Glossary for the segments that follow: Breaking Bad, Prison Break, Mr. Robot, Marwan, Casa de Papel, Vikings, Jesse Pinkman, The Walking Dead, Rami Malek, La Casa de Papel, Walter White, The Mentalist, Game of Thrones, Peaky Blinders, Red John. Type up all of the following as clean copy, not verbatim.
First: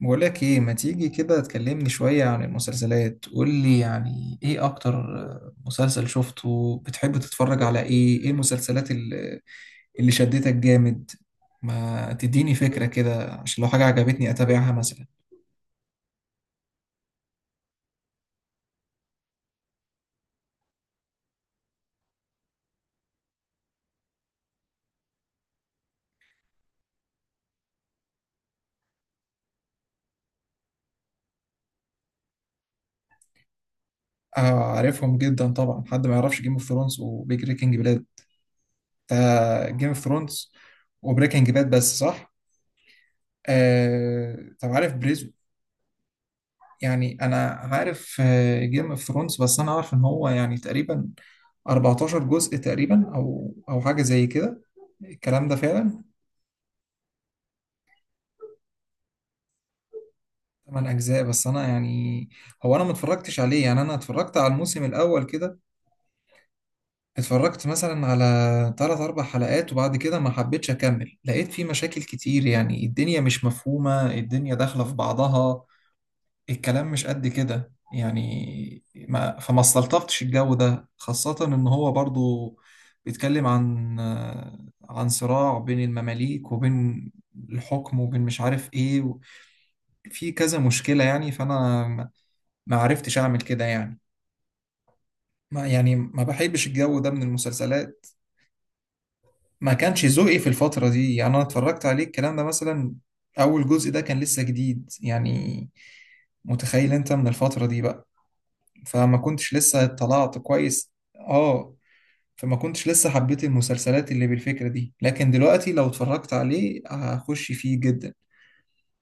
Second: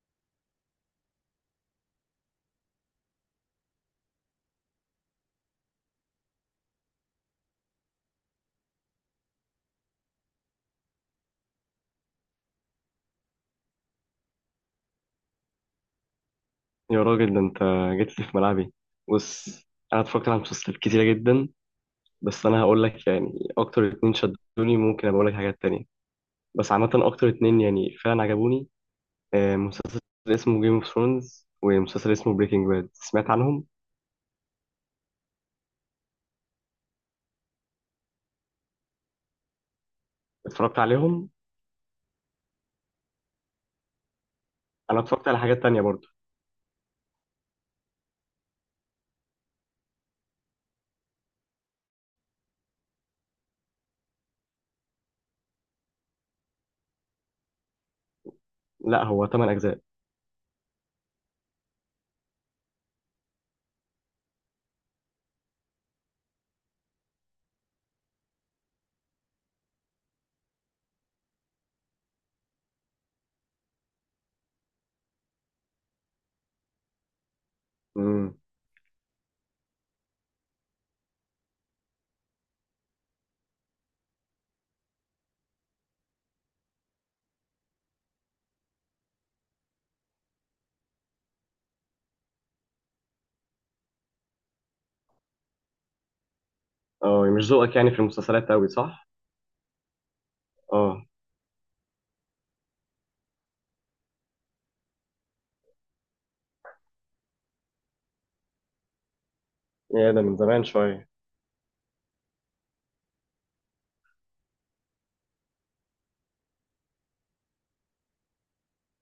بقولك ايه، ما تيجي كده تكلمني شوية عن المسلسلات؟ قولي يعني ايه اكتر مسلسل شفته، بتحب تتفرج على ايه؟ ايه المسلسلات اللي شدتك جامد؟ ما تديني فكرة كده، عشان لو حاجة عجبتني اتابعها مثلا. يا راجل، ده انت جيت لي في ملعبي. بص، انا اتفرجت على مسلسلات كتيره جدا. بس انا هقول لك يعني اكتر اتنين شدوني، ممكن ابقى اقول لك حاجات تانية. بس عامه اكتر اتنين يعني فعلا عجبوني. مسلسل اسمه جيم اوف ثرونز ومسلسل اسمه بريكنج باد، سمعت عنهم؟ آه، عارفهم جدا طبعا. حد ما يعرفش جيم اوف ثرونز وبريكنج باد؟ ده جيم اوف ثرونز اتفرجت عليهم. وبريكنج باد، بس صح؟ آه طب عارف انا اتفرجت بريز. على حاجات تانية برضو. يعني انا عارف جيم اوف ثرونز، بس انا عارف ان هو يعني تقريبا 14 جزء تقريبا او حاجه زي كده الكلام ده فعلا. لا، هو تمن اجزاء. 8 اجزاء، بس انا يعني هو انا ما اتفرجتش عليه يعني. انا اتفرجت على الموسم الاول كده، اتفرجت مثلا على 3 4 حلقات، وبعد كده ما حبيتش اكمل. لقيت فيه مشاكل كتير يعني، الدنيا مش مفهومه، الدنيا داخله في بعضها، الكلام مش قد كده امم. يعني. ما فما استلطفتش الجو ده، خاصة إن هو برضو بيتكلم عن عن صراع بين المماليك وبين الحكم وبين مش عارف إيه في كذا مشكلة يعني. فأنا ما عرفتش أعمل كده يعني. ما يعني ما بحبش الجو ده من اه، مش ذوقك يعني في المسلسلات. المسلسلات قوي، صح؟ ما كانش ذوقي في الفترة اه، دي يعني، أنا اتفرجت عليه الكلام ده مثلا. أول جزء ده كان لسه جديد يعني. متخيل أنت من الفترة دي بقى. فما كنتش لسه يا ده من طلعت زمان كويس، شويه. اه. فما كنتش لسه حبيت المسلسلات اللي بالفكرة دي، لكن دلوقتي لو اتفرجت عليه هخش فيه جدا،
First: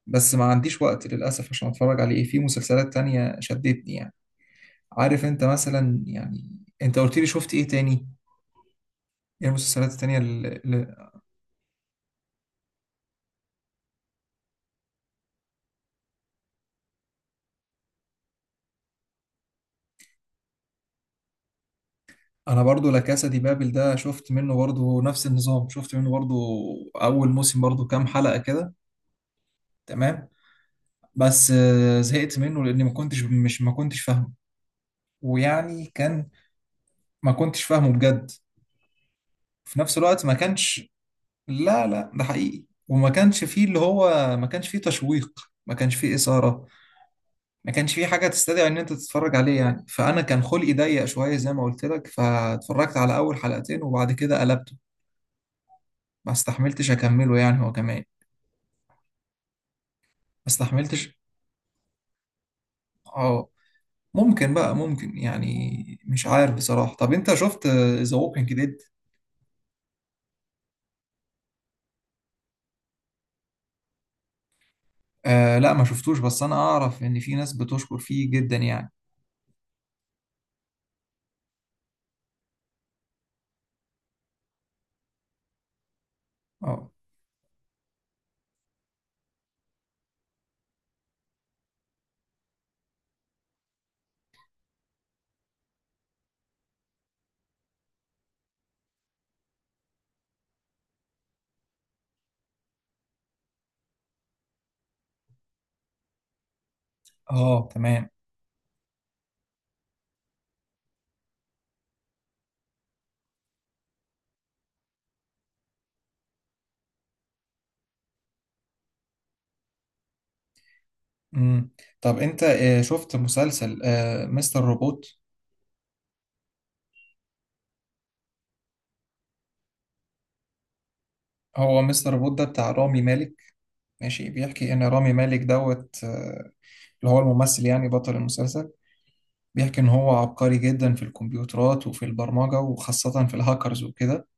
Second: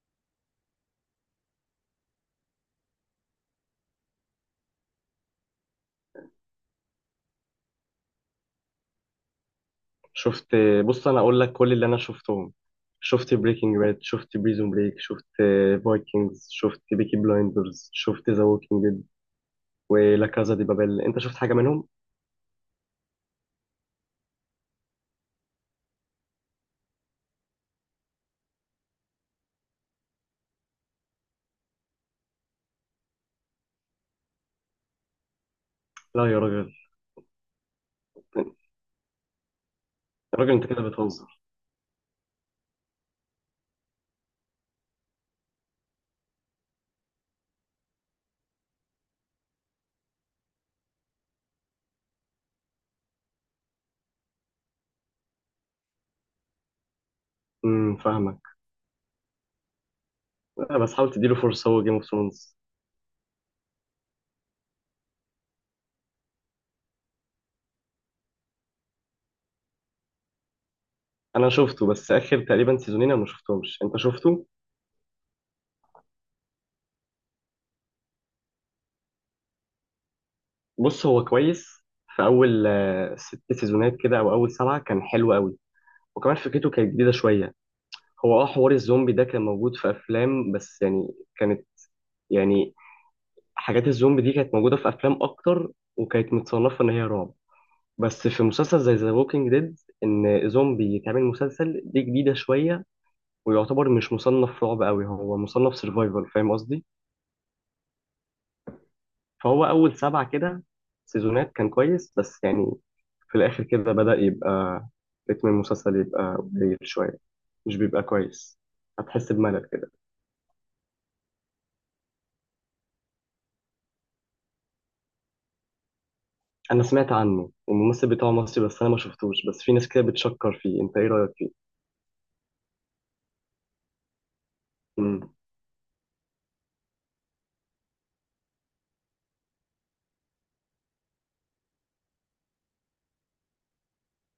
بس ما عنديش وقت للأسف عشان اتفرج عليه. في مسلسلات تانية شدتني يعني. عارف انت مثلا يعني، انت قلت لي شفت ايه تاني؟ ايه المسلسلات التانية شفت. بص، انا اقول لك كل اللي انا شفتهم. شفت بريكنج باد، شفت بريزون بريك، شفت فايكنجز، شفت بيكي بلايندرز، شفت ذا ووكينج ديد ولا كازا دي بابل، انت شفت حاجه منهم؟ انا برضو لا كاسا دي بابل ده، شفت منه برضو نفس النظام، شفت منه برضو اول موسم، برضو كام حلقة كده. تمام، بس زهقت منه لاني ما كنتش فاهمه. ويعني لا كان يا راجل. ما كنتش فاهمه بجد. يا في نفس الوقت ما راجل، انت كده كانش، بتهزر. لا لا ده حقيقي. وما كانش فيه اللي هو، ما كانش فيه تشويق، ما كانش فيه إثارة، ما كانش فيه حاجة تستدعي إن أنت تتفرج عليه يعني. فأنا كان خلقي ضيق شوية زي ما قلت لك، فاتفرجت على أول حلقتين وبعد كده قلبته. ما استحملتش أكمله يعني، هو كمان امم، ما فاهمك. لا، بس حاول استحملتش. تديله فرصه، هو جيم اوف ثرونز. اه. ممكن بقى، ممكن يعني، مش عارف بصراحة. طب أنت شفت ذا ووكينج ديد؟ انا شفته بس اخر تقريبا سيزونين انا ما شفتهمش، انت شفته؟ آه لا ما شفتوش، بس أنا أعرف إن في ناس بتشكر فيه جدا يعني. بص، هو كويس. في اول ست سيزونات كده او اول سبعه كان حلو قوي، وكمان فكرته اه. كانت جديده شويه. هو حوار الزومبي ده كان موجود في افلام، بس يعني كانت، يعني حاجات الزومبي دي كانت موجوده في افلام اكتر، وكانت متصنفه ان هي رعب. بس في مسلسل زي ذا ووكينج ديد ان زومبي يتعمل مسلسل دي جديده شويه، ويعتبر مش مصنف رعب قوي، هو مصنف سرفايفل، فاهم قصدي؟ اه، تمام. فهو اول سبعه كده سيزونات كان كويس، بس يعني في الاخر كده بدأ يبقى رتم المسلسل يبقى قليل شويه، مش بيبقى كويس، هتحس بملل. مم. طب انت شفت مسلسل مستر روبوت؟ انا سمعت عنه والممثل بتاعه مصري، بس انا ما شفتوش، بس في ناس كده بتشكر فيه، انت ايه رايك فيه؟ هو مستر روبوت ده بتاع رامي مالك، ماشي. بيحكي ان رامي امم. مالك دوت اللي هو الممثل، يعني بطل المسلسل. بيحكي ان هو عبقري جدا في الكمبيوترات وفي البرمجة، وخاصة في الهاكرز وكده.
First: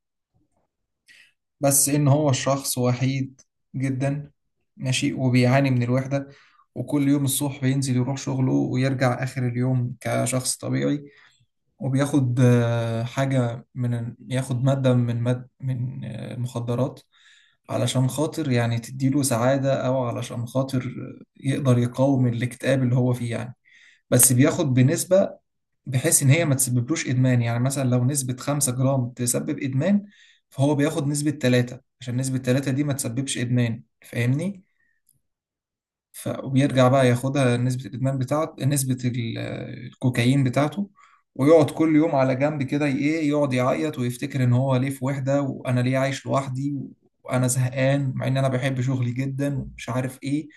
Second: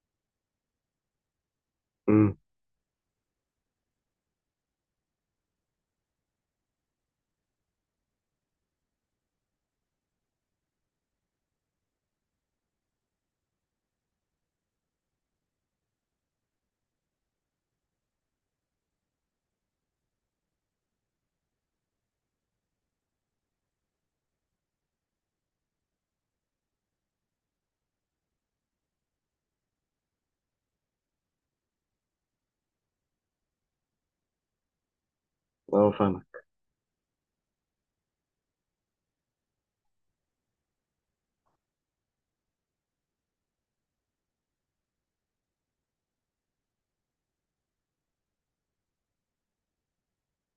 بس ان هو امم. شخص وحيد جدا، ماشي. وبيعاني من الوحدة. وكل يوم الصبح بينزل يروح شغله ويرجع آخر اليوم كشخص طبيعي. وبياخد حاجة من ياخد مادة من ماد من آه، مخدرات، علشان خاطر يعني تديله سعادة، أو علشان خاطر يقدر يقاوم الاكتئاب اللي هو فيه يعني. بس بياخد بنسبة بحيث إن هي ما تسببلوش إدمان. يعني مثلا لو نسبة خمسة جرام تسبب إدمان، فهو بياخد نسبة تلاتة، عشان نسبة تلاتة دي ما تسببش إدمان. فاهمني؟ اه، فاهمك. ويرجع بقى ياخدها نسبة الإدمان بتاعت الكوكايين بتاعته. ويقعد كل يوم على جنب كده إيه، يقعد يعيط ويفتكر إن هو ليه في وحدة، وأنا ليه عايش لوحدي، وأنا زهقان مع إن أنا بحب شغلي جدا، ومش عارف إيه.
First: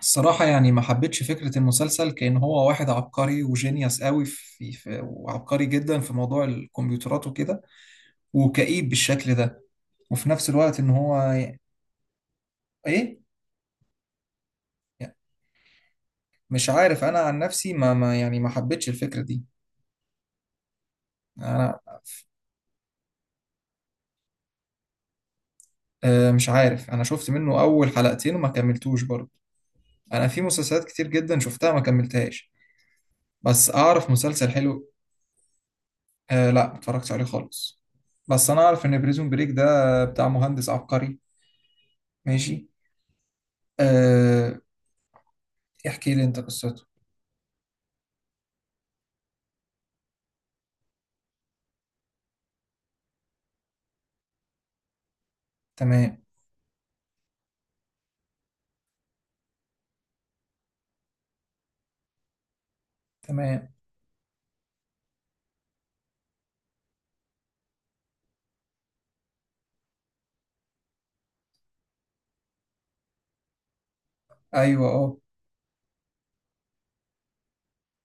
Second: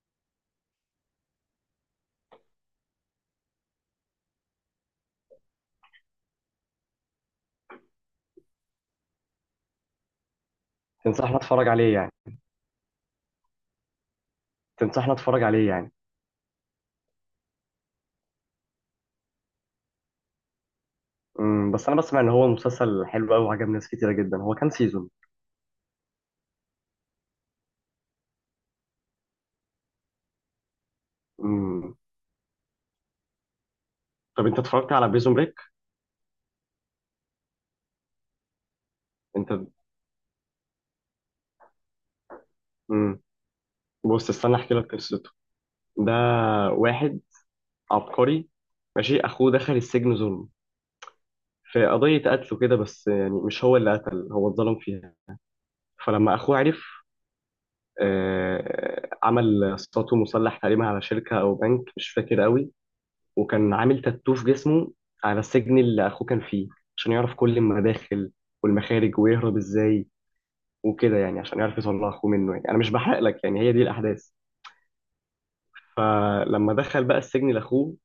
الصراحة يعني ما حبيتش فكرة المسلسل، كأن هو واحد عبقري وجينيوس قوي في... وعبقري جدا في موضوع الكمبيوترات وكده، وكئيب بالشكل ده. وفي نفس الوقت إن هو تنصحنا اتفرج عليه يعني إيه. تنصحنا يعني اتفرج عليه يعني؟ مش عارف أنا عن نفسي ما يعني ما حبيتش الفكرة دي امم، انا. بس انا بسمع ان هو مسلسل حلو قوي وعجب ناس كتيره جدا. هو كام سيزون؟ مش عارف، انا شفت منه اول حلقتين وما كملتوش برضه. انا في مسلسلات كتير جدا شفتها ما امم. كملتهاش، بس اعرف طب مسلسل انت حلو. اتفرجت على بريزون بريك؟ آه لا ما اتفرجتش عليه خالص، بس انا اعرف ان بريزون بريك انت. ده بتاع مهندس عبقري، ماشي. امم. بص، آه. استنى احكي لك قصته. ده احكي لي انت قصته. واحد عبقري، ماشي. اخوه دخل السجن ظلم في قضيه قتل كده، بس يعني مش هو اللي قتل، هو اتظلم فيها. تمام. فلما اخوه عرف، عمل سطو مسلح تقريبا على شركة أو بنك، مش فاكر قوي. تمام. وكان عامل تاتو في جسمه على السجن اللي أخوه كان فيه، عشان يعرف كل المداخل والمخارج ويهرب إزاي، وكده يعني عشان يعرف يطلع أخوه منه. يعني أنا مش بحرق لك، يعني هي دي الأحداث. ايوه اه. فلما دخل بقى السجن لأخوه،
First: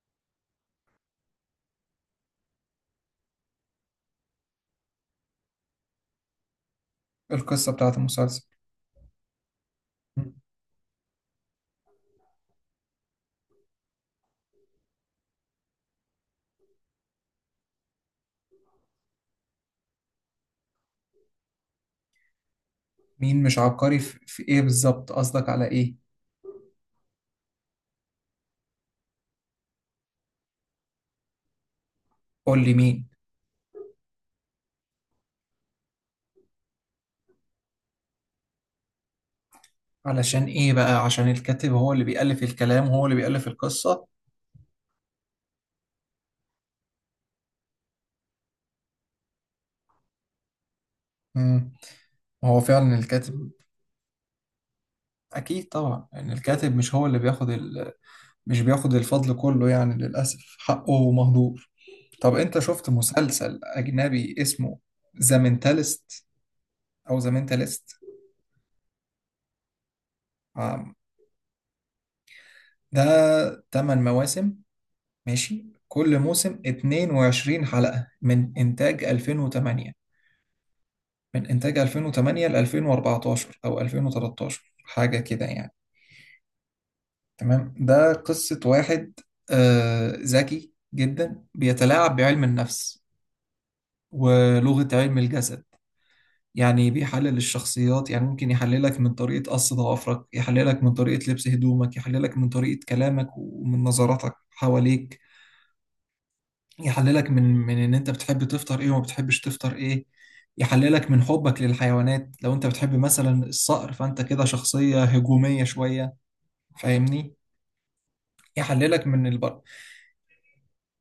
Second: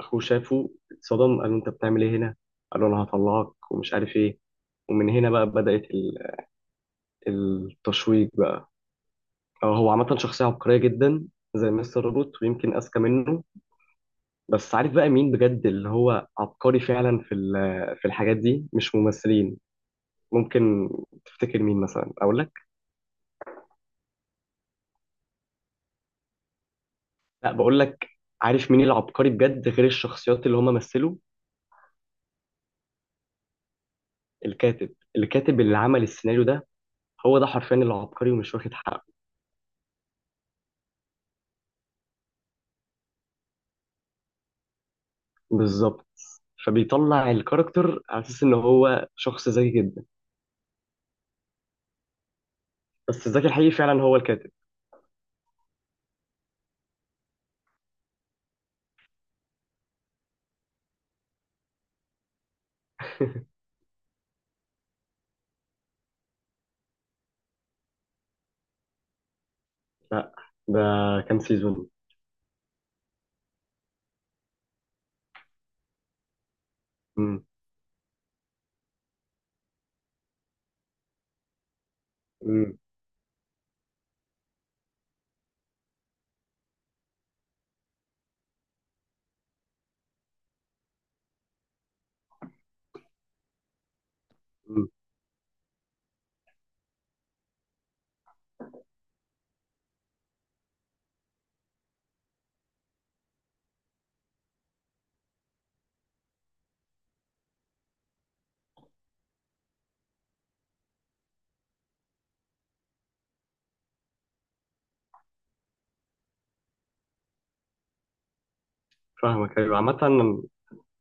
أخوه شافه اتصدم، قال له: أنت بتعمل إيه هنا؟ قال له: أنا هطلعك ومش عارف إيه. ومن هنا بقى بدأت القصة بتاعت التشويق المسلسل. بقى. هو عامة شخصية عبقرية جدا زي مستر روبوت، ويمكن أذكى منه. بس عارف بقى مين بجد اللي هو عبقري فعلا في الحاجات دي؟ مش ممثلين. ممكن تفتكر مين مثلا؟ اقول لك. مين مش عبقري في ايه بالظبط؟ قصدك على ايه؟ لا، بقول لك، عارف مين العبقري بجد غير الشخصيات اللي هم مثلوا؟ قول لي مين. الكاتب اللي عمل السيناريو ده، هو ده حرفيا العبقري ومش واخد حقه. علشان ايه بقى؟ عشان الكاتب هو اللي بيألف الكلام، وهو اللي بيألف القصة. بالظبط. فبيطلع الكاركتر على اساس ان هو شخص ذكي جدا، هو فعلا بس الذكي الكاتب. الحقيقي فعلا هو الكاتب. اكيد طبعا، يعني الكاتب مش هو اللي بياخد مش بياخد الفضل كله يعني، للاسف حقه مهدور. طب انت شفت مسلسل اجنبي اسمه ذا مينتالست، او ذا مينتالست؟ لا. ده كام سيزون؟ ده 8 مواسم، ماشي. كل موسم امم. 22 حلقة، من انتاج 2008. ل امم، 2014 او 2013 حاجة كده يعني. تمام. ده قصة واحد ذكي جدا، بيتلاعب بعلم النفس ولغة علم الجسد. يعني بيحلل الشخصيات. يعني ممكن يحللك من طريقة قص ضوافرك، يحللك من طريقة لبس هدومك، يحللك من طريقة كلامك ومن نظراتك حواليك، يحللك من ان انت بتحب تفطر ايه وما بتحبش تفطر ايه، يحللك من حبك للحيوانات. لو انت بتحب مثلا الصقر، فانت كده شخصية هجومية شوية، فاهمني؟ يحللك من فاهمك. البر. ايوه، عامة.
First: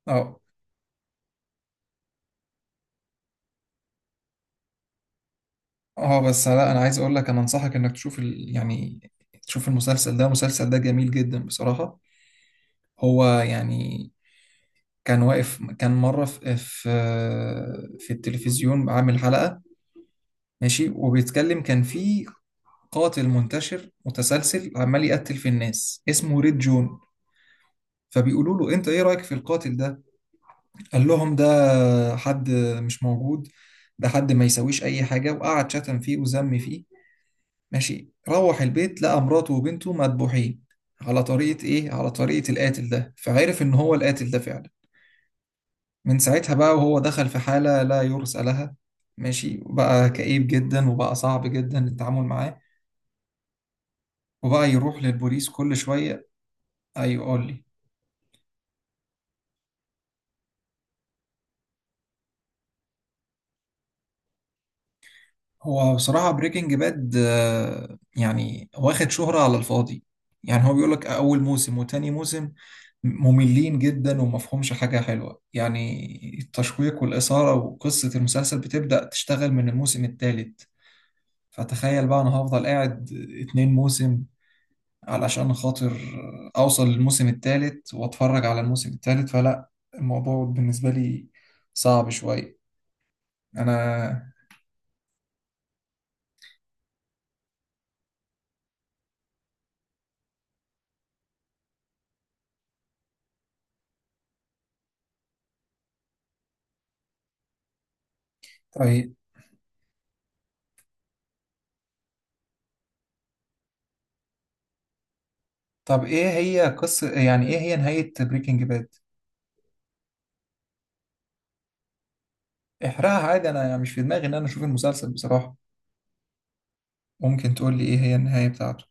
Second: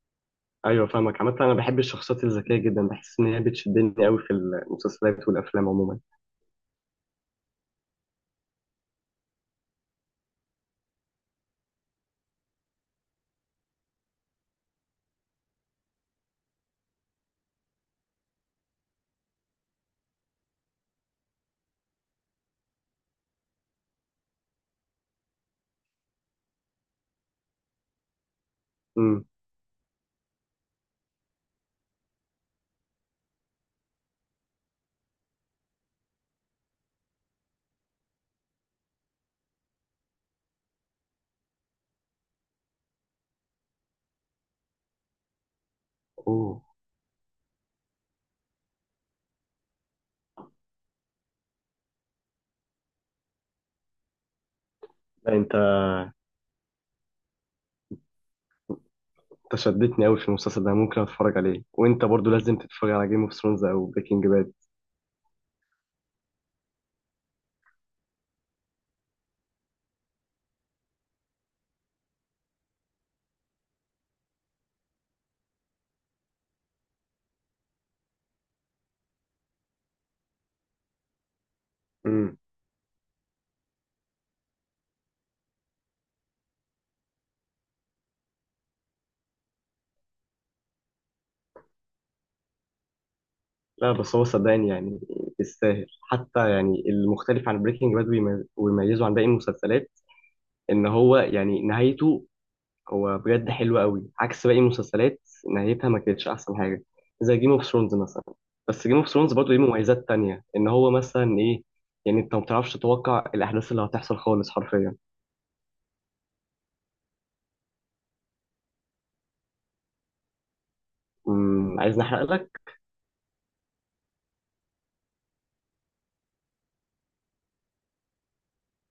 اه. ايوه، فاهمك عامة. انا بحب الشخصيات الذكية جدا، بحس ان هي بتشدني قوي في المسلسلات والافلام عموما. اه، بس لا، انا عايز اقول لك، انا انصحك انك تشوف يعني تشوف المسلسل ده. المسلسل ده جميل جدا بصراحة. هو يعني كان واقف، كان مرة في التلفزيون عامل حلقة، ماشي، وبيتكلم. كان في قاتل منتشر متسلسل عمال يقتل في الناس، اسمه ريد جون. فبيقولوا له انت ايه رأيك امم. في القاتل ده؟ قال لهم ده حد مش موجود، ده حد ما يسويش اي حاجة. وقعد شتم فيه وذم فيه، ماشي. روح البيت لقى مراته وبنته مذبوحين، على طريقة إيه؟ على طريقة القاتل ده. فعرف إن هو القاتل ده فعلا. من ساعتها اوه. بقى وهو دخل في حالة لا يرثى لها، ماشي. وبقى كئيب جدا، وبقى صعب جدا التعامل معاه، وبقى يروح لا للبوليس انت كل شوية. أيوه قول لي. انت شدتني قوي في المسلسل ده، ممكن اتفرج عليه. وانت برضو لازم تتفرج على جيم اوف ثرونز او بريكنج باد. هو بصراحة بريكنج باد يعني واخد شهرة على الفاضي. يعني هو بيقولك أول موسم وتاني موسم مملين جدا، ومفهومش حاجة حلوة يعني. التشويق والإثارة وقصة المسلسل بتبدأ تشتغل من الموسم التالت. فتخيل بقى أنا امم. هفضل قاعد اتنين موسم علشان خاطر أوصل للموسم التالت وأتفرج على الموسم التالت. فلا، الموضوع بالنسبة لي صعب شوية، لا، أنا. بس هو صدقني يعني يستاهل. حتى يعني المختلف عن بريكنج باد ويميزه عن باقي المسلسلات ان هو يعني نهايته، هو بجد حلو قوي عكس باقي المسلسلات، نهايتها ما كانتش احسن حاجه، زي جيم اوف ثرونز مثلا. بس جيم اوف طيب. ثرونز برضه ليه مميزات تانية، ان هو مثلا ايه، يعني انت ما بتعرفش تتوقع الاحداث اللي هتحصل خالص حرفيا. طب ايه هي قصة، يعني ايه هي نهاية بريكنج باد؟ امم، عايز نحرق لك؟ احرقها عادي، انا يعني مش في دماغي ان انا اشوف المسلسل بصراحة. ممكن تقول لي ايه هي النهاية بتاعته؟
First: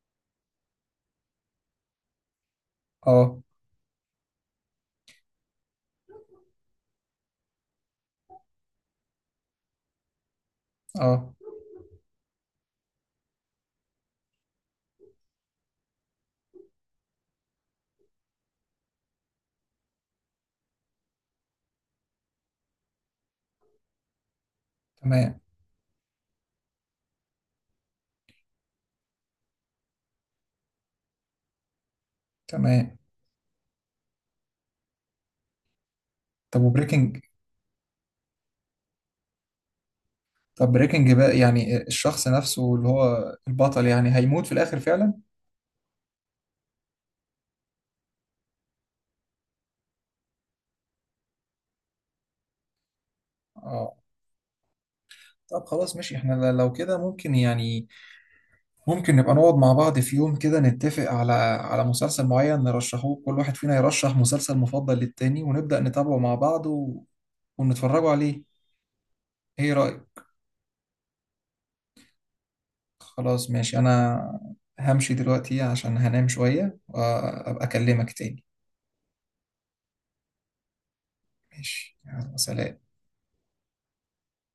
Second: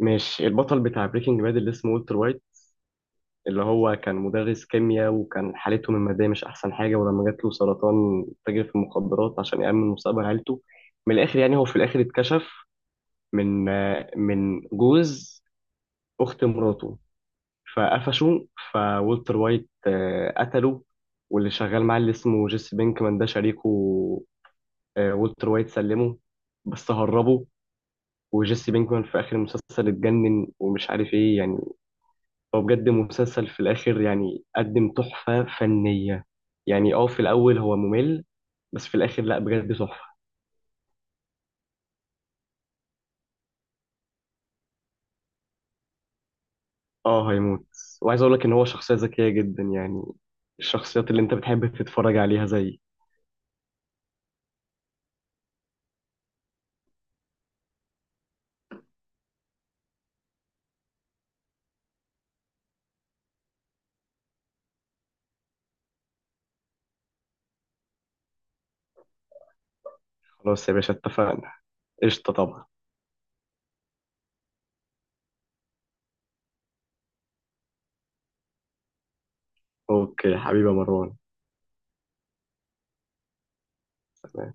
مش البطل بتاع بريكنج باد اللي اسمه والتر وايت، اه. اللي هو كان مدرس كيمياء وكان حالته من المادية مش أحسن حاجة، ولما جات له سرطان تاجر في المخدرات عشان يأمن مستقبل عيلته. من اه، الآخر يعني هو في الآخر اتكشف من جوز أخت مراته فقفشوا فولتر وايت، قتله. واللي شغال معاه اللي اسمه جيسي بينكمان ده شريكه. تمام. والتر وايت سلمه بس هربه. وجيسي بينكمان في آخر المسلسل اتجنن ومش عارف ايه يعني. هو بجد تمام. مسلسل في الآخر يعني قدم تحفة فنية. طب يعني في وبريكنج الأول هو ممل، بس في الآخر لا، بجد تحفة. طب بريكنج باد يعني الشخص نفسه اللي هو البطل، يعني هيموت في الاخر فعلا؟ اه، هيموت. وعايز اقول لك ان هو شخصية ذكية جدا، يعني الشخصيات اللي انت بتحب تتفرج عليها زي. اه. طب خلاص ماشي. احنا لو كده ممكن يعني، ممكن نبقى نقعد مع بعض في يوم كده، نتفق على مسلسل معين نرشحوه. كل واحد فينا يرشح مسلسل مفضل للتاني، ونبدأ نتابعه مع بعض، ونتفرجوا عليه. ايه رأيك؟ خلاص يا باشا، اتفقنا. قشطة طبعا. خلاص ماشي، انا همشي دلوقتي عشان هنام شوية، وابقى اكلمك تاني. اوكي حبيبي يا مروان. ماشي، يلا سلام. سلام.